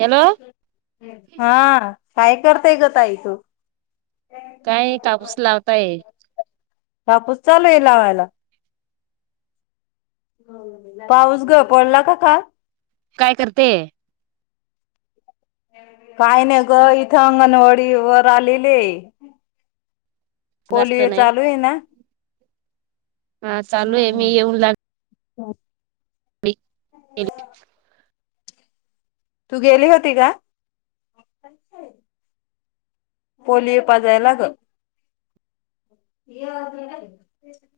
Hello हा काय करतेय गं ताई तू? काय कापूस लावताय. कापूस चालुयं लावायला. पाऊस ग पडला का काल? काय करते? काय नाही ग इथं अंगणवाडी वर आलेले जास्त पोलिओ नाही चालू आहे ना. हा चालू आहे मी येऊन लाग च [inaudible] [inaudible] तू गेली होती का? पोलिओ पाजाय लाग. य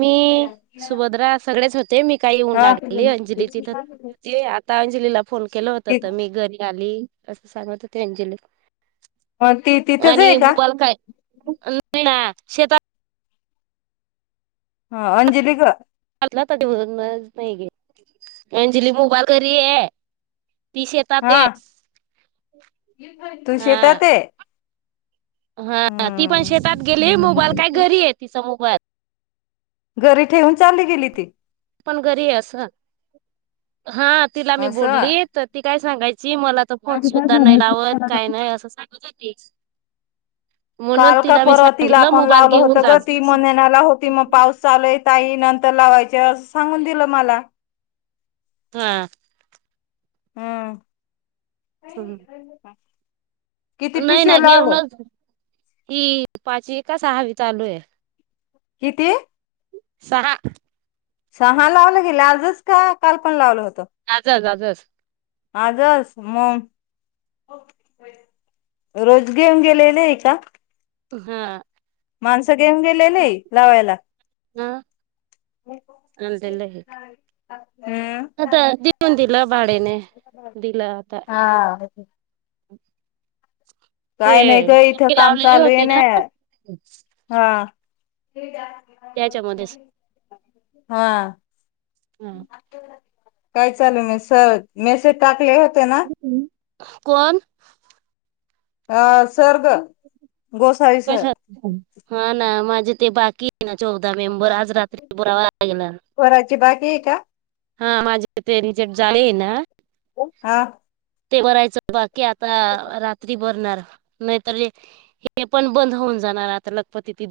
मी सुभद्रा सगळेच होते मी काही येऊन हा लागलेली अंजली तिथं ते आता अंजलीला फोन केला होत तर मी घरी आली, असं सांगत होते अंजली. ती तिथेच आहे आणि का? मोबाल काय नाही ना शेता हा अंजली गं [unintelligible] नाही घे, अंजली मोबाईल घरी आहे. ती सेतात हा हे तू आ शेतात आहे हा ती पण हम्म. शेतात गेली, मोबाईल काय घरी आहे तिचा मोबाईल घरी ठेवून चाली गेली ती. पण घरी आहे असं, हा तिला मी बोलली तर ती काय सांगाय ची मला तर फोन सुद्धा नाही असं. लावत काय नाही असं सांगत होती. म्हणून काल का तिला मी परवा तिला सांगितलं पण मोबाईल लावलं घेऊन होतं जा गं ती मग नेण्याला होती मग पाऊस आलेय. ताई नंतर लावायचे असं सांगून दिलं मला. हा. हम्म. किती नाही ना पिशव्या लावले घेऊनच ही पाचवी का सहावी चालू आहे. किती? सहा. सहा लावलं गेलं आजच का काल पण लावलं होत आजचं आजचं आजचं म रोज घेऊन गेलेले आहे का? हा. माणसं घेऊन गेलेले लावायला. हा नांदेला हम्म आता दिऊन दिलं भाडेने दिलं आता. हा काही नाही ते ग इथं काम लावलेली चालू ये होती ना हा. त्याच्यामध्येच हा हा काय चालू मी सर मेसेज टाकले होते ना? कोण? आ सर गं कशात हा ना माझे ते बाकी चौदा मेंबर आज रात्री बारा वाजता येणार करायची बाकी आहे का हा माझे ते रिजेक्ट झालेय नाही हा ते भरायचं बाकी आता रात्री बरणार नाहीत पण बंद होऊन जाणार आता लखपती ति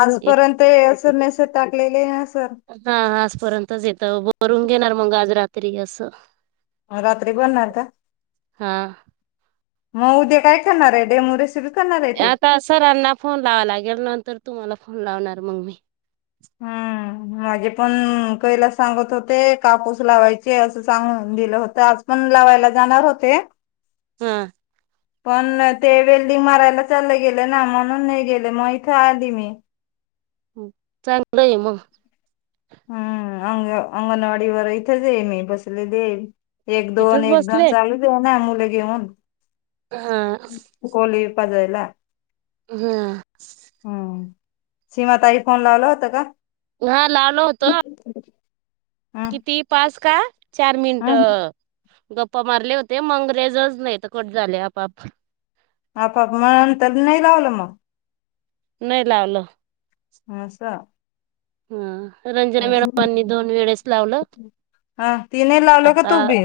आज पर्यंत हे अस मेसेज टाकलेले आहे हा आजपर्यंतच येत बरून घेणार मग आज रात्री असं रात्री भरणार का हा मग उद्या काय करणार आहे डेम आता सरांना फोन लावा लागेल नंतर तुम्हाला फोन लावणार मग मी हम् माझे पण कैला सांगत होते कापूस लावायचे असं सांग दिलं होतं आज पण लावायला जाणार होते हम्म पण ते वेल्डिंग मारायला चालले गेले ना म्हणून नाही गेले मग इथे आली मी चांगलं आहे मग हम्म अंग अंगणवाडी वर इथेच आहे मी बसले दे एक दोन तिथंच एक दन बसले चालूच आहे ना मुले घेऊन हा कोली पाजयला हा सीमा ताईला फोन लावला होता का हा लावलो होतो हम्म किती पाच का चार मिनिट हम्म गप्पा मारले होते मंग्रेजच नाही तर कट झाले आपाआप आपप म्हणंत नाही लावलं मग नाही लावलं अस हा रंजना मॅडमांनी दोन वेळेस लावलं हा तिने लावलं का आता तू बी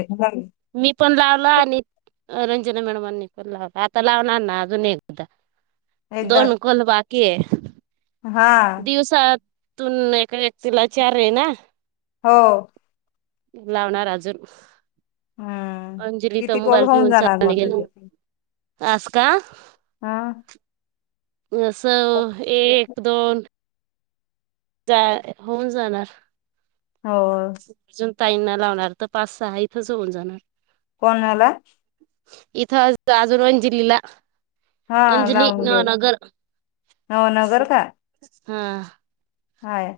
मी पण लावलं आणि रंजना मॅडमनी पण आता लावणार ना अजून एक एकदा दोन कॉल बाकी- की हा दिवसातून एका व्यक्तीला वि चार आहे ना हो लावणार अजून हम्म अंजली तर किती कॉल मोबाईल होऊन ठेऊन जाणार चाले मग तुझे गेलं अस का हा आस एक दोन जा होऊन जाणार हो ताईन ना लावणार तर पाच सहा इथंच होऊन जाणार कोणाला इथ अजर जिलला हा अंजली लावून घे ना नगर नवनगर का हा हाय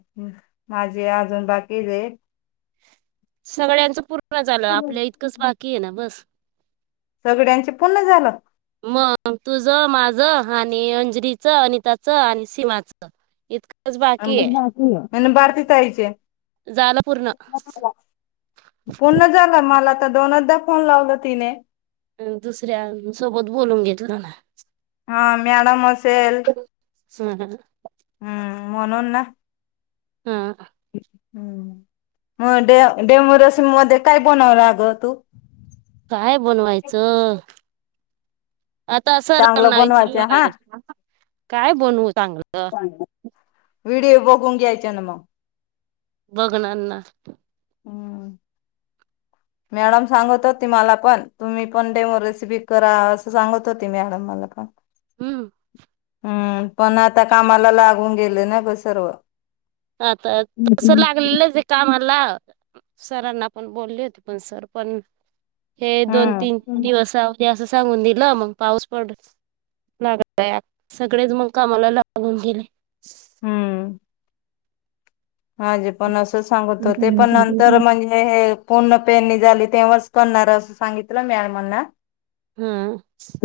माझे अजून बाकीचे सगळ्यांचं पूर्ण झालं आपल्या इतकंच बाकी आहे ना बस सगळ्यांचे पूर्ण झालं मग तुझं माझं आणि अंजरीचं अनिताचं आणि सीमाचं इतकं भारती ताईचे झालं पूर्ण पूर्ण झाला मला तर दोनदा फोन लावल तिने अ दुसऱ्यान सोबत बोलून घेतल ना हा मॅडम असेल. हम्म हम्म हम्म म्हणून ना हा. हम्म ह मग डे डेब रसम मध्ये काय बनवं लाग तू काय बनवायचं. आता चांगलं सरांना विचार बनवायचं हा. लागेल काय बनवू चांगलं? व्हिडिओ बघून घ्यायचे ना मग बघनाना हम्म. मॅडम सांगत होती मला पण तुम्ही पण डेमो रेसिपी करा असं सांगत होती मॅडम मला पण हम्म हम्म पण आता कामाला लागून गेले ना ग सर्व आता तस हम्म. लागलेलं जे काम आ ला सरांना पण बोलली होती पण सर पण हे दोन तीन दिवस राहुदे असं सांगून दिलं मग पाऊस पडत लागलाय सगळेच मग कामाला लागून गेले. हम्म माझे पण असं सांगत होते पण नंतर म्हणजे हे पूर्ण पेरणी झाली तेव्हाच करणार असं सांगितलं मॅडमांना हम्म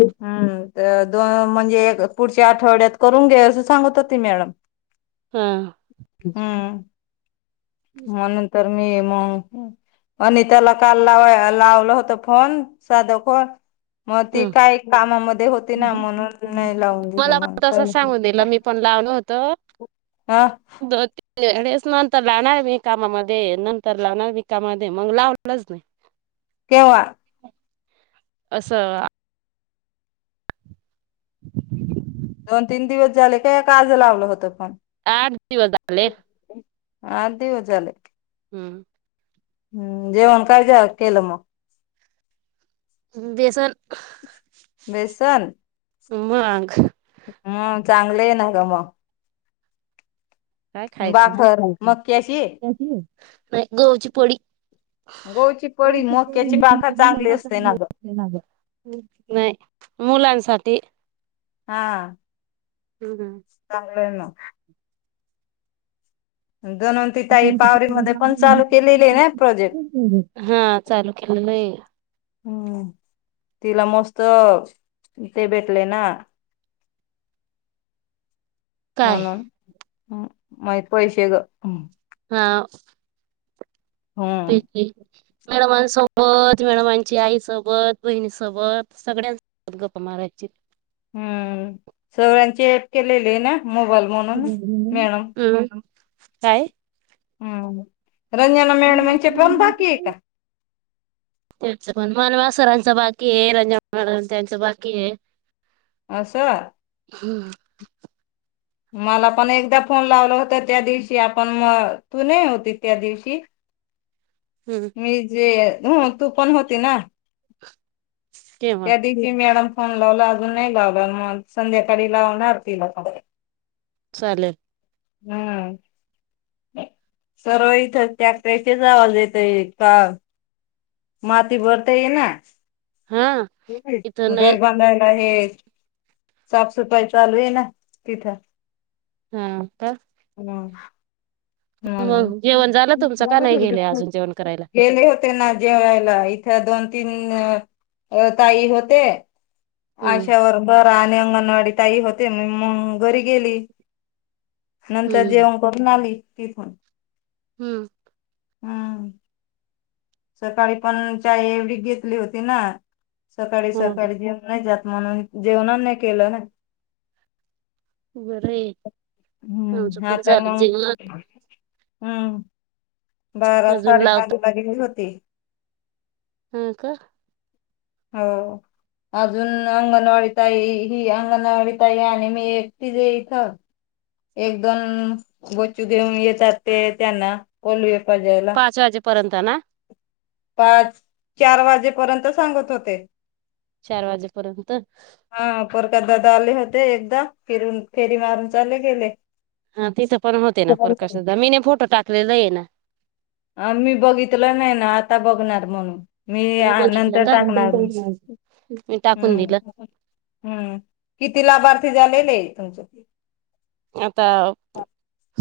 हम्म दोन म्हणजे पुढच्या आठवड्यात करून घे असं सांगत होती मॅडम हा हम्म ह म नंतर मी मग आणि त्याला काल लावा लावलं होतं फोन साधा कॉल मग हा. ती काही कामामध्ये होती ना म्हणून नाही लावून दिलं मग आलं होतं ह [inaudible] डेच नंतर लावणार मी कामामध्ये नंतर लावणार मी कामामध्ये मग लावलंच नाही केव्हा? असं [inaudible] दोन तीन दिवस झाले काय आज लावलं होतं. पण आठ दिवस झाले. आठ दिवस झाले. हम्म हम्म जेवण काय झा केलं मग बेसन सन मग हम् चांगल आहे ना ग मग काय खायचं बाखर [unintelligible] मक्याची नाही गवाची पोळी गहूची हो पळी ती मक्याची पण बाखर [unintelligible] चांगली ना असते ग नाही मुलांसाठी हा. हम्म. चांगलंय ना मग जणून ती ताई पावरीमध्ये पण चालू केलेली आहे ना प्रोजेक्ट हा चालू केलेलं आहे. [inaudible] हम्म तिला मस्त ते भेटले ना काय म्हणून माहित पैसे ग हा हम्म ते मॅडमां स पत मेळमांची आईसोबत बहिणीसोबत सगळ्यांोत गप्पा महाराजची हम्म सगळ्यांची ऍप केलेली आहे ना मोबाईल म्हणून मेणम हम्म काय हम रंजना मेड म्हचे पण बाकी आहे का त्याच पण मानवा सरांचं बाकी आहे रंजा म त्यांचं बाकी आहे अस सर हम्म मला पण एकदा फोन लावला होता त्या दिवशी आपण म त नाही होती त्या दिवशी हम्म मी जे ह तू पण होती ना तेव्हा या दे मॅडम फोन लावला अजून नाही लावला मग संध्याकाळी लावणार तिला फ चालेल हम्म सर्व इथं त्याशच आवाज येतय का मााती भरता येई ना हा इथं नाही घर बांधायला आहे साफ सफाई चालू आहे ना तिथं हा का हम ह मग जेवण झालं तुमचं का नाही गेले अजून जेवण करायला? गले होते ना जेवला दोन तीन ताई होते हम्म अशावरबर अंगणवाडी ताई होते मग घरी गेली नंतर हम्म जेवण करून आली तिथून हम्म हम सकाळी पण चाय एवढी घेतली होती ना सकाळी हम्म सकाळी जेव नाही जात म्हणून जेवणानी केलं ना बरं आहे आमचं हम्म हा पण तर झालं म जेवण हम्म बारा अजून साडे लावता बजला गेली होती ह का हो अजून अंगणवाडीत आई ही अंगणवाडीत आई आणि मी एकटीच इथं एकदम बच्चू घेऊन येतात ते त्यांना पोल पाजाला पर्यंत ना पाच चार वाजेपर्यंत सांगत होते चार वाजेपर्यंत हा पोरकतदाादा आले होते एकदा फिरून फेरी मारून चाले गेले हा तिथं पण होते ना प्रकाश सुद्धा मीे फोटो टाकलेला आहे ना आ मी बघितलं नाही ना आता बघणार म्हणून मी नाही बघितलं नंतर का टाकणार मी टाकून हम् दिलं हम्म किती लाभार्थी झालेले आहे तुमच्या आता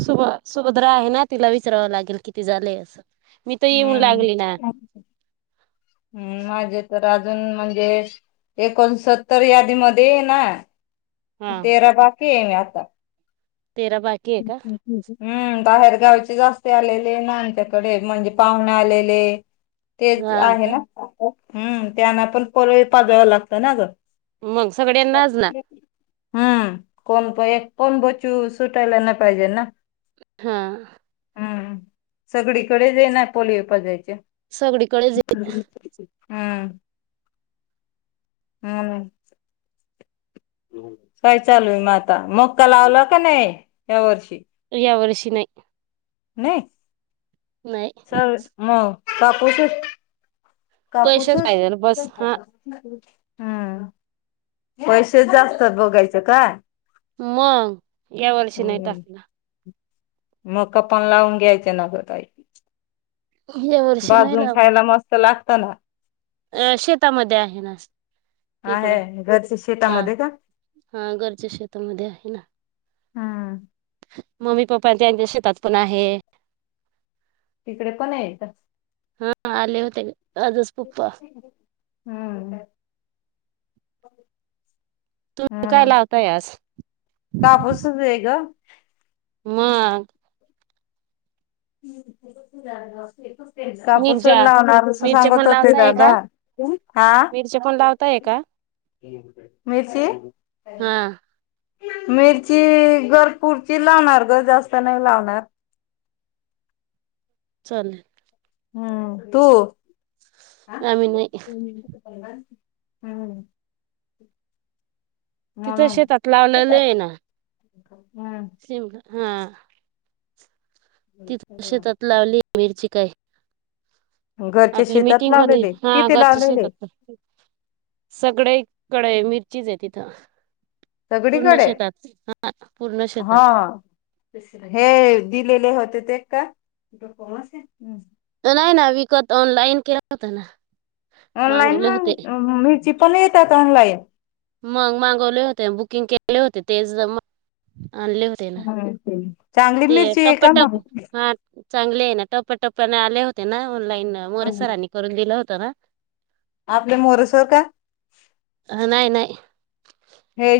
सुभ सुभद्र आहे ना तिला विचरावं लागेल किती झालंय असं मी तर येऊन लागली ना हम्म हम्म माझे तर अजून म्हणजे एकोणसत्तर यादीमध्ये ना हा तेरा बाकी येम आता तेरा बाकी आहे का हम् बाहेरगावचे जास्ती आलेले ना आच्याकडे म्हणजे पाहुणे आलेले तेच हा आहे ना का हम् त्यांना पण पळी पाजाव लागतं ना जर मग सगळ्यांनाच ना हम्म कोण कोण बचू सुटायला नाही पाहिजे ना. हा. हम्म सगळीकडेच आहे ना पोलिओ पाजायचे. सगळीकडेच हम्म. हम्. काय चालू आहे मगं आता मक्का लावला का नाही या वर्षी. या वर्षी नाही. नाही. नाही. सर मग कापूसच पैसेच कापूसच. पाहिजेल बस हा हम्म, पैसे जास्त बघायचे कायं. मगं या वर्षी नाही टाकला. मक्का पन लावून घ्यायचं ना गं ताई. या वर्षी नाही भाजून लाव खायलां मस्तं लाग- अ शेतामध्ये आहे ना. तिकडं आहे घरच्या हा शेतामध्ये का हा घरच्या शेतामध्ये आहे ना. हा. मम्मी पप्पा त्यांच्या शेतात पणं आहे. तिकडे पणं आहेेत. हा आले होते आजच पप्पा. हम्म हा काय ना लावताय आज [unintelligible] दे गं. मगं. [inaudible] कापूस मिरच्या लावणार असः मिरच्या सांगत पण होते लावताय दादा का हा. मिरच्या पण लावताय का मिरची. हा मिरची घर पूरती लावणार गं जास्त नाही लावणारं. चालेलं. हम्म तू. आम्ही नाही. हम्म. तिथं शेतात लावलेलं आहे ना. हम्म शिमला हा. तीत शेतात लावली मिरची कायं? घरच्या आपली शेतात मिटिंग होती लावलेले हा किती घरच्या शेतात लावलेले पणं. सगळेकडे मिरचीच आहे तिथं. पूर्ण सगळीकडे शेतात हा पूर्ण हा शेतात. हे दिलेले होते ते का? नाही ना विकत ऑनलाईन केला होत ना. ऑनलाईन मागवले होते. मग मिरची पण येतात ऑनलाईन मगं मागवले होते. बुकिंग केले होते तेच. आणले होते ना चांगली ते मिरची आहे का टप्पटप मगं. हा चांगले आहे ना टप्प्याटप्प्याने आले होते ना ऑनलाईन मोरेसरांनी करून दिलं होत ना. आपल्या मोरेसर काय? नाही नाही हे.